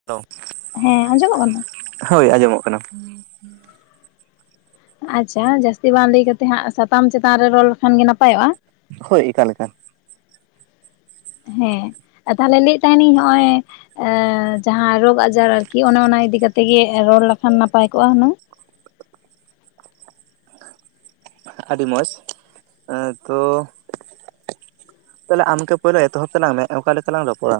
[inaudible] ᱦᱮᱸ ᱟᱸᱡᱚᱢᱚᱜ ᱠᱟᱱᱟ? ᱦᱳᱭ ᱟᱸᱡᱚᱢᱚᱜ ᱠᱟᱱᱟ ᱾ ᱟᱪᱪᱷᱟ ᱡᱟᱹᱥᱛᱤ ᱵᱟᱝ ᱞᱟᱹᱭ ᱠᱟᱛᱮ ᱦᱟᱸᱜ ᱥᱟᱛᱟᱢ ᱪᱮᱛᱟᱱ ᱨᱮ ᱨᱚᱲ ᱞᱮᱠᱷᱟᱱ ᱜᱮ ᱱᱟᱯᱟᱭᱚᱜᱼᱟ ᱾ ᱦᱳᱭ ᱮᱠᱟᱞ ᱮᱠᱟᱞ ᱾ ᱦᱮᱸ ᱛᱟᱦᱚᱞᱮ ᱞᱟᱹᱭᱮᱫ ᱛᱟᱦᱮᱱᱤᱧ ᱦᱚᱜᱼᱚᱭ ᱡᱟᱸᱦᱟᱸ ᱨᱳᱜᱽ ᱟᱡᱟᱨ ᱟᱨᱠᱤ ᱚᱱᱮ ᱚᱱᱟ ᱤᱫᱤ ᱠᱟᱛᱮᱜᱮ ᱨᱚᱲ ᱞᱮᱠᱷᱟᱱ ᱱᱟᱯᱟᱭ ᱠᱚᱜᱼᱟ ᱦᱩᱱᱟᱹᱝ᱾ ᱟᱹᱰᱤ ᱢᱚᱡᱽ ᱟᱸ ᱛᱚ ᱛᱟᱦᱚᱞᱮ ᱟᱢᱜᱮ ᱯᱳᱭᱞᱳ ᱮᱛᱚᱦᱚᱵ ᱛᱟᱞᱟᱝ ᱢᱮ ᱚᱠᱟ ᱞᱮᱠᱟᱞᱟᱝ ᱨᱚᱯᱚᱲᱟ᱾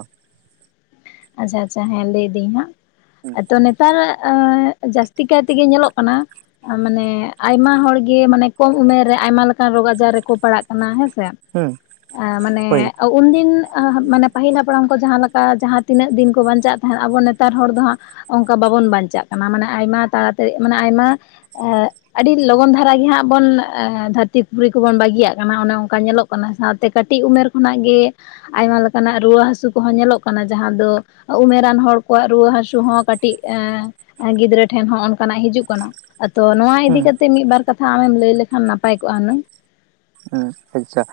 ᱟᱪᱷᱟ ᱟᱪᱪᱷᱟ ᱦᱮᱸ ᱞᱟᱹᱭᱫᱟᱹᱧ ᱦᱟᱸᱜ, ᱟᱫᱚ ᱛᱟᱨᱟᱜ ᱡᱟᱹᱥᱛᱤ ᱠᱟᱭ ᱛᱮᱜᱮ ᱧᱮᱞᱚᱜ ᱠᱟᱱᱟ ᱢᱟᱱᱮ ᱟᱭᱢᱟ ᱦᱚᱲᱜᱮ ᱢᱟᱱᱮ ᱠᱚᱢ ᱩᱢᱮᱨ ᱨᱮ ᱟᱭᱢᱟ ᱞᱮᱠᱟᱱ ᱨᱳᱜᱽ ᱟᱡᱟᱨ ᱨᱮᱠᱚ ᱯᱟᱲᱟᱜ ᱠᱟᱱᱟ ᱦᱮᱸ ᱥᱮ᱾ ᱦᱩᱸ ᱢᱟᱱᱮ ᱦᱳᱭ ᱩᱱᱫᱤᱱ ᱢᱟᱱᱮ ᱯᱟᱹᱦᱤᱞ ᱦᱟᱯᱲᱟᱢ ᱠᱚ ᱡᱟᱸᱦᱟᱸ ᱞᱮᱠᱟ ᱡᱟᱸᱦᱟᱸ ᱛᱤᱱᱟᱹᱜ ᱫᱤᱱ ᱠᱚ ᱵᱟᱧᱪᱟᱜ ᱛᱟᱦᱮᱸᱫ, ᱟᱵᱚ ᱱᱮᱛᱟᱨ ᱦᱚᱲ ᱫᱚ ᱦᱟᱸᱜ ᱚᱱᱠᱟ ᱵᱟᱵᱚᱱ ᱵᱟᱧᱪᱟᱜ ᱠᱟᱱᱟ, ᱢᱟᱱᱮ ᱟᱭᱢᱟ ᱛᱟᱲᱟᱛᱟᱲᱤ ᱢᱟᱱᱮ ᱟᱭᱢᱟ ᱮ ᱟᱹᱰᱤ ᱞᱚᱜᱚᱱ ᱫᱷᱟᱨᱟ ᱜᱮ ᱦᱟᱸᱜ ᱵᱚᱱ ᱮ ᱫᱷᱟᱹᱨᱛᱤ ᱯᱩᱨᱤ ᱠᱚᱵᱚᱱ ᱵᱟᱹᱜᱤᱭᱟᱜ ᱠᱟᱱᱟ ᱚᱱᱮ ᱚᱱᱠᱟ ᱧᱮᱞᱚᱜ ᱠᱟᱱᱟ᱾ ᱚᱱᱟ ᱥᱟᱶᱛᱮ ᱠᱟᱹᱴᱤᱡ ᱩᱢᱮᱨ ᱠᱷᱚᱱᱟᱜ ᱜᱮ ᱟᱭᱢᱟ ᱞᱮᱠᱟᱱᱟᱜ ᱨᱩᱣᱟᱹ ᱦᱟᱹᱥᱩ ᱠᱚᱦᱚᱸ ᱧᱮᱞᱚᱜ ᱠᱟᱱᱟ᱾ ᱡᱟᱸᱦᱟᱸ ᱫᱚ ᱩᱢᱮᱨᱟᱱ ᱦᱚᱲ ᱠᱚᱣᱟᱜ ᱨᱩᱣᱟᱹ ᱦᱟᱹᱥᱩ ᱦᱚᱸ ᱠᱟᱹᱴᱤᱡ ᱮ ᱜᱤᱫᱽᱨᱟᱹ ᱴᱷᱮᱱ ᱦᱚᱸ ᱚᱱᱠᱟᱱᱟᱜ ᱦᱤᱡᱩᱜ ᱠᱟᱱᱟ᱾ ᱟᱫᱚ ᱱᱚᱣᱟ ᱦᱩᱸ ᱤᱫᱤ ᱠᱟᱛᱮ ᱢᱤᱫᱵᱟᱨ ᱠᱟᱛᱷᱟ ᱟᱢᱮᱢ ᱞᱟᱹᱭ ᱞᱮᱠᱷᱟᱱ ᱱᱟᱯᱟᱭ ᱠᱚᱜᱼᱟ ᱦᱩᱱᱟᱹᱝ᱾ ᱦᱩᱸ, ᱟᱪᱪᱷᱟ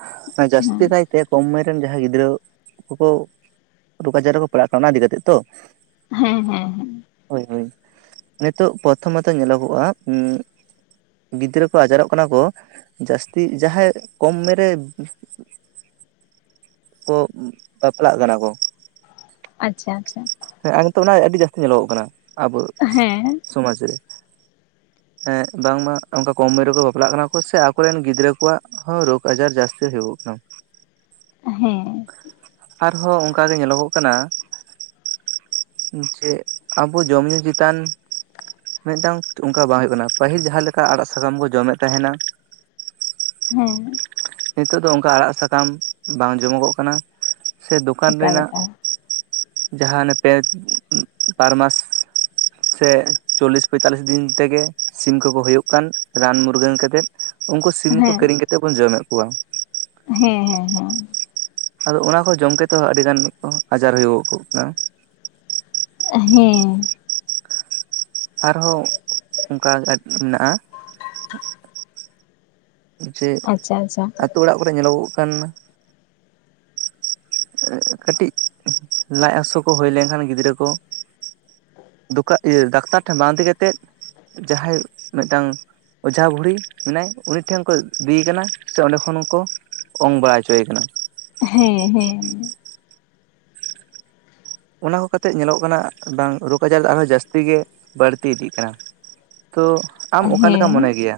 ᱡᱟᱹᱥᱛᱤ ᱦᱮᱸ ᱠᱟᱭ ᱛᱮ ᱠᱚᱢ ᱩᱢᱨᱮᱱ ᱡᱟᱸᱦᱟᱸᱭ ᱜᱤᱫᱽᱨᱟᱹ ᱠᱚ ᱨᱳᱜᱽ ᱟᱡᱟᱨ ᱨᱮᱠᱚ ᱯᱟᱲᱟᱜ ᱠᱟᱱᱟ ᱚᱱᱟ ᱤᱫᱤ ᱠᱟᱛᱮᱜ ᱛᱚ᱾ ᱦᱮᱸ ᱦᱮᱸ ᱦᱮᱸ ᱦᱳᱭ ᱦᱳᱭ ᱱᱤᱛᱳᱜ ᱯᱨᱚᱛᱷᱚᱢᱚᱛᱚ ᱧᱮᱞᱚᱜᱚᱜᱼᱟ ᱜᱤᱫᱽᱨᱟᱹ ᱠᱚ ᱟᱡᱟᱨᱚᱜ ᱠᱟᱱᱟ ᱠᱚ ᱡᱟᱹᱥᱛᱤ ᱡᱟᱸᱦᱟᱸᱭ ᱠᱚᱢ ᱩᱢᱮᱨ ᱨᱮ ᱠᱚ ᱵᱟᱯᱞᱟᱜ ᱠᱟᱱᱟ ᱠᱚ᱾ ᱟᱪᱪᱷᱟ ᱟᱪᱪᱷᱟ ᱦᱮᱸ ᱟ ᱱᱤᱛᱚᱜ ᱚᱱᱟ ᱟᱹᱰᱤ ᱡᱟᱹᱥᱛᱤ ᱧᱮᱞᱚᱜᱚᱜ ᱠᱟᱱᱟ ᱟᱵᱚ ᱦᱮᱸ ᱥᱚᱢᱟᱡ ᱨᱮ᱾ [inaudible] ᱦᱮᱸ ᱵᱟᱝᱢᱟ ᱚᱱᱠᱟ ᱠᱚᱢ ᱩᱢᱮᱨ ᱨᱮᱠᱚ ᱵᱟᱯᱞᱟᱜ ᱠᱟᱱᱟ ᱠᱚ ᱥᱮ ᱟᱠᱚᱨᱮᱱ ᱜᱤᱫᱽᱨᱟᱹ ᱠᱚᱣᱟᱜ ᱦᱚᱸ ᱨᱳᱜᱽ ᱟᱡᱟᱨ ᱡᱟᱹᱥᱛᱤ ᱦᱩᱭᱩᱜᱚᱜ ᱠᱟᱱᱟ᱾ ᱦᱮᱸ ᱟᱨᱦᱚᱸ ᱚᱝᱠᱟ ᱜᱮ ᱧᱮᱞᱚᱜᱚᱜ ᱠᱟᱱᱟ ᱡᱮ ᱟᱵᱚ ᱡᱚᱢ ᱧᱩ ᱪᱮᱛᱟᱱ ᱢᱤᱫᱴᱟᱝ ᱚᱝᱠᱟ ᱵᱟᱝ ᱦᱳᱭᱳᱜ ᱠᱟᱱᱟ ᱯᱟᱹᱦᱤᱞ ᱡᱟᱸᱦᱟᱸ ᱞᱮᱠᱟ ᱟᱲᱟᱜ ᱥᱟᱠᱟᱢ ᱵᱚ ᱡᱚᱢᱮᱫ ᱛᱟᱦᱮᱱᱟ, ᱦᱮᱸ ᱱᱤᱛᱳᱜ ᱫᱚ ᱚᱝᱠᱟ ᱟᱲᱟᱜ ᱥᱟᱠᱟᱢ ᱵᱟᱝ ᱡᱚᱢᱚᱜᱚᱜ ᱠᱟᱱᱟ ᱾ ᱥᱮ ᱫᱚᱠᱟᱱ ᱮᱠᱟᱞ ᱨᱮᱱᱟᱜ, ᱮᱠᱟᱞ ᱡᱟᱸᱦᱟᱸ ᱦᱟᱱᱮ ᱯᱮ ᱵᱟᱨᱢᱟᱥ ᱥᱮ ᱪᱚᱞᱞᱤᱥ ᱯᱚᱸᱭᱛᱟᱞᱞᱤᱥ ᱫᱤᱱ ᱛᱮᱜᱮ ᱥᱤᱢ ᱠᱚᱠᱚ ᱦᱩᱭᱩᱜ ᱠᱟᱱ ᱨᱟᱱ ᱢᱩᱨᱜᱟᱹᱱ ᱠᱟᱛᱮᱫ, ᱩᱝᱠᱩ ᱥᱤᱢ ᱠᱚ ᱦᱮᱸ ᱠᱤᱨᱤᱧ ᱠᱟᱛᱮᱫ ᱵᱚᱱ ᱡᱚᱢᱮᱫ ᱠᱚᱣᱟ ᱾ ᱦᱮᱸ ᱦᱮᱸ ᱦᱮᱸ ᱾ ᱟᱫᱚ ᱚᱱᱟ ᱠᱚ ᱡᱚᱢ ᱠᱟᱛᱮ ᱦᱚᱸ ᱟᱹᱰᱤ ᱜᱟᱱ ᱠᱚ ᱟᱡᱟᱨ ᱦᱩᱭᱩᱜᱚᱜ ᱠᱟᱱᱟ᱾ ᱦᱮᱸ ᱾ ᱟᱨᱦᱚᱸ ᱚᱱᱠᱟ [unintelligible] ᱢᱮᱱᱟᱜᱼᱟ ᱾ ᱡᱮ ᱟᱪᱪᱷᱟ ᱟᱪᱪᱷᱟ ᱟᱹᱛᱩ ᱚᱲᱟᱜ ᱠᱚᱨᱮ ᱧᱮᱞᱚᱜᱚᱜ ᱠᱟᱱ ᱮᱜ ᱠᱟᱹᱴᱤᱡ ᱞᱟᱡ ᱦᱟᱹᱥᱩ ᱠᱚ ᱦᱩᱭ ᱞᱮᱝᱠᱷᱟᱱ ᱜᱤᱫᱽᱨᱟᱹ ᱠᱚ [unintelligible] ᱤᱭᱟ. ᱫᱟᱠᱛᱟᱨ ᱴᱷᱮᱱ ᱵᱟᱝ ᱤᱫᱤ ᱠᱟᱛᱮᱫ ᱡᱟᱸᱦᱟᱸᱭ ᱢᱤᱫᱴᱟᱝ ᱚᱡᱷᱟ ᱵᱩᱲᱦᱤ ᱢᱮᱱᱟᱭ, ᱩᱱᱤ ᱩᱱᱤ ᱴᱷᱮᱱ ᱠᱚ ᱤᱫᱤᱭᱮ ᱠᱟᱱᱟ ᱥᱮ ᱚᱸᱰᱮ ᱠᱷᱚᱱ ᱠᱚ ᱚᱝ ᱵᱟᱲᱟ ᱦᱚᱪᱚᱭᱮ ᱠᱟᱱᱟ᱾ ᱦᱮᱸ ᱦᱮᱸ ᱚᱱᱟ ᱠᱚ ᱠᱟᱛᱮᱜ ᱧᱮᱞᱚᱜ ᱠᱟᱱᱟ ᱵᱟᱝ ᱨᱳᱜᱽ ᱟᱡᱟᱨ ᱟᱨᱦᱚᱸ ᱡᱟᱹᱥᱛᱤ ᱜᱮ ᱵᱟᱹᱲᱛᱤ ᱤᱫᱤᱜ ᱠᱟᱱᱟ᱾ ᱛᱚ ᱟᱢ ᱚᱠᱟ ᱞᱮᱠᱟᱢ ᱦᱮᱸ ᱢᱚᱱᱮ ᱜᱮᱭᱟ,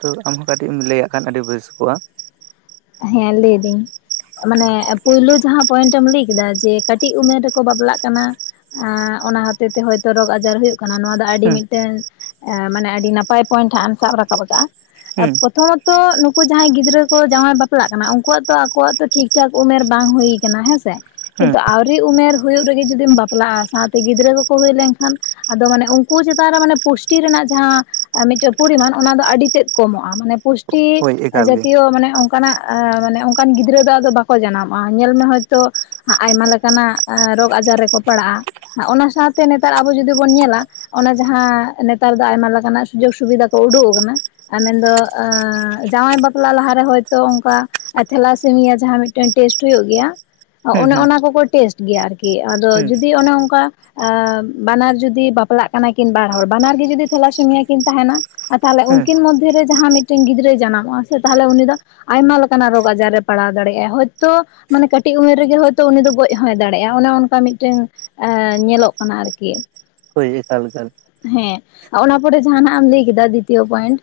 ᱛᱚ ᱟᱢᱦᱚᱸ ᱠᱟᱹᱴᱤᱡ ᱮᱢ ᱞᱟᱹᱭᱟᱜ ᱠᱷᱟᱱ ᱟᱹᱰᱤ ᱵᱮᱥ ᱠᱚᱜ-ᱟ᱾ ᱦᱮᱸ ᱞᱟᱹᱭᱫᱟᱹᱧ᱾ ᱢᱟᱱᱮ ᱯᱳᱭᱞᱳ ᱡᱟᱦᱟᱸ ᱯᱚᱭᱮᱱᱴ ᱮᱢ ᱞᱟᱹᱭ ᱠᱮᱫᱟ ᱡᱮ ᱠᱟᱹᱴᱤᱡ ᱩᱢᱮᱨ ᱨᱮᱠᱚ ᱵᱟᱯᱞᱟᱜ ᱠᱟᱱᱟ, ᱟᱸ ᱚᱱᱟ ᱦᱚᱛᱮ ᱛᱮ ᱦᱳᱭᱛᱳ ᱨᱳᱜᱽ ᱟᱡᱟᱨ ᱦᱩᱭᱩᱜ ᱠᱟᱱᱟ, ᱱᱚᱣᱟ ᱫᱚ ᱟᱹᱰᱤ ᱦᱩᱸ ᱢᱤᱫᱴᱟᱹᱝ ᱢᱟᱱᱮ ᱟᱹᱰᱤ ᱱᱟᱯᱟᱭ ᱯᱚᱭᱮᱱᱴ ᱦᱟᱸᱜ ᱮᱢ ᱥᱟᱵ ᱨᱟᱠᱟᱵ ᱟᱠᱟᱜ-ᱟ᱾ ᱦᱩᱸ ᱯᱨᱚᱛᱷᱚ ᱢᱚ ᱛᱚ ᱱᱩᱠᱩ ᱡᱟᱦᱟᱸᱭ ᱜᱤᱫᱽᱨᱟᱹ ᱠᱚ ᱡᱟᱶᱟᱭ ᱵᱟ ᱯᱞᱟᱜ ᱠᱟᱱᱟ ᱩᱱᱠᱩᱣᱟᱜ ᱛᱚ ᱟᱠᱚᱣᱟᱜ ᱛᱚ ᱴᱷᱤᱠ ᱴᱷᱟᱠ ᱩᱢᱮᱨ ᱵᱟᱝ ᱦᱩᱭ ᱠᱟᱱᱟ ᱦᱮᱸᱥᱮ, ᱦᱩᱸ ᱠᱤᱱᱛᱩ ᱟᱣᱨᱤ ᱩᱢᱮᱨ ᱦᱩᱭᱩᱜ ᱨᱮᱜᱮ ᱡᱩᱫᱤᱢ ᱵᱟᱯᱞᱟᱜ-ᱟ ᱥᱟᱶᱛᱮ ᱜᱤᱫᱽᱨᱟᱹ ᱠᱚᱠᱚ ᱦᱩᱭ ᱞᱮᱝᱠᱷᱟᱱ ᱟᱫᱚ ᱢᱟᱱᱮ ᱩᱱᱠᱩ ᱪᱮᱛᱟᱱ ᱨᱮ ᱢᱟᱱᱮ ᱯᱩᱥᱴᱤ ᱨᱮᱱᱟᱜ ᱡᱟᱦᱟᱸ ᱢᱤᱫᱴᱮᱡ ᱯᱚᱨᱤᱢᱟᱱ ᱚᱱᱟ ᱫᱚ ᱟᱹᱰᱤ ᱛᱮᱫ ᱠᱚᱢᱚᱜ-ᱟ ᱢᱟᱱᱮ ᱯᱩᱥᱴᱤ ᱦᱳᱭ ᱮᱠᱟᱞ ᱜᱮ ᱡᱟᱛᱤᱭᱚ ᱢᱟᱱᱮ ᱚᱝ ᱠᱟᱱᱟᱜ ᱟᱸ ᱢᱟᱱᱮ ᱚᱝᱠᱟᱱ ᱜᱤᱫᱽᱨᱟᱹ ᱫᱚ ᱟᱫᱚ ᱵᱟᱠᱚ ᱡᱟᱱᱟᱢᱚᱜ-ᱟ, ᱧᱮᱞ ᱢᱮ ᱦᱚᱭᱛᱚ ᱦᱟᱸᱜ ᱟᱭᱢᱟ ᱞᱮᱠᱟᱱᱟᱜ ᱨᱳᱜᱽ ᱟᱡᱟᱨ ᱨᱮᱠᱚ ᱯᱟᱲᱟᱜ-ᱟ, ᱚᱱᱟ ᱥᱟᱶᱛᱮ ᱱᱮᱛᱟᱨ ᱟᱵᱚ ᱡᱩᱫᱤ ᱵᱚᱱ ᱧᱮᱞᱟ ᱚᱱᱟ ᱡᱟᱦᱟᱸ ᱱᱮᱛᱟᱨ ᱫᱚ ᱟᱭᱢᱟ ᱞᱮᱠᱟᱱᱟᱜ ᱥᱩᱡᱳᱜᱽ ᱥᱩᱵᱤᱫᱷᱟ ᱠᱚ ᱳᱰᱳᱜ ᱟᱠᱟᱱᱟ, ᱟ ᱢᱮᱱᱫᱚ ᱡᱟᱶᱟᱭ ᱵᱟᱯᱞᱟ ᱞᱟᱦᱟ ᱨᱮ ᱦᱚᱭ ᱛᱚ ᱚᱝᱠᱟ, ᱛᱷᱮᱞᱟᱥᱤᱢᱤᱭᱟ ᱡᱟᱦᱟᱸ ᱢᱤᱫᱴᱮᱱ ᱴᱮᱥᱴ ᱦᱩᱭᱩᱜ ᱜᱮᱭᱟ, ᱦᱩᱸ ᱚᱱᱮ ᱦᱩᱸ ᱚᱱᱟ ᱠᱚᱠᱚ ᱴᱮᱥᱴ ᱜᱮᱭᱟ ᱟᱨᱠᱤ, ᱟᱫᱚ ᱦᱩᱸ ᱡᱩᱫᱤ ᱚᱱᱮ ᱚᱝᱠᱟ ᱟᱸ ᱵᱟᱱᱟᱨ ᱡᱩᱫᱤ ᱵᱟᱯᱞᱟᱜ ᱠᱟᱱᱟ ᱠᱤᱱ ᱵᱟᱨ ᱦᱚᱲ, ᱵᱟᱱᱟᱨ ᱜᱮ ᱡᱩᱫᱤ ᱛᱷᱮᱞᱟᱥᱤᱢᱤᱭᱟ ᱠᱤᱱ ᱛᱟᱦᱮᱸᱱᱟ ᱟᱨ ᱛᱟᱦᱚᱞᱮ ᱦᱩᱸ ᱩᱝᱠᱤᱱ ᱢᱚᱫᱽᱫᱷᱮ ᱨᱮ ᱡᱟᱦᱟᱸ ᱢᱤᱫᱴᱮᱝ ᱜᱤᱫᱽᱨᱟᱹᱭ ᱡᱟᱱᱟᱢᱚᱜ-ᱟ ᱥᱮ ᱛᱟᱦᱚᱞᱮ ᱩᱱᱤ ᱫᱚ ᱟᱭᱢᱟ ᱞᱮᱠᱟᱱᱟᱜ ᱨᱳᱜᱽ ᱟᱡᱟᱨ ᱨᱮ ᱯᱟᱲᱟᱣ ᱫᱟᱲᱮᱜ-ᱟᱭ, ᱦᱚᱭᱛᱳ ᱢᱟᱱᱮ ᱠᱟᱹᱴᱤᱡ ᱩᱢᱮᱨ ᱨᱮᱜᱮ ᱦᱚᱭᱛᱳ ᱩᱱᱤ ᱫᱚ ᱜᱚᱡ ᱦᱚᱸᱭ ᱫᱟᱲᱮᱜ-ᱟ ᱚᱱᱮ ᱚᱱᱠᱟ ᱢᱤᱫᱴᱟᱹᱝ ᱮᱸᱻ ᱧᱮᱞᱚᱜ ᱠᱟᱱᱟ ᱟᱨᱠᱤ᱾ ᱦᱳᱭ ᱮᱠᱟᱞ ᱮᱠᱟᱞ᱾ ᱦᱮᱸ ᱚᱱᱟ ᱯᱚᱨᱮ ᱡᱟᱦᱟᱸ ᱱᱟᱦᱟᱜ ᱮᱢ ᱞᱟᱹᱭ ᱠᱮᱫᱟ ᱫᱤᱛᱤᱭᱚ ᱯᱚᱭᱮᱱᱴ,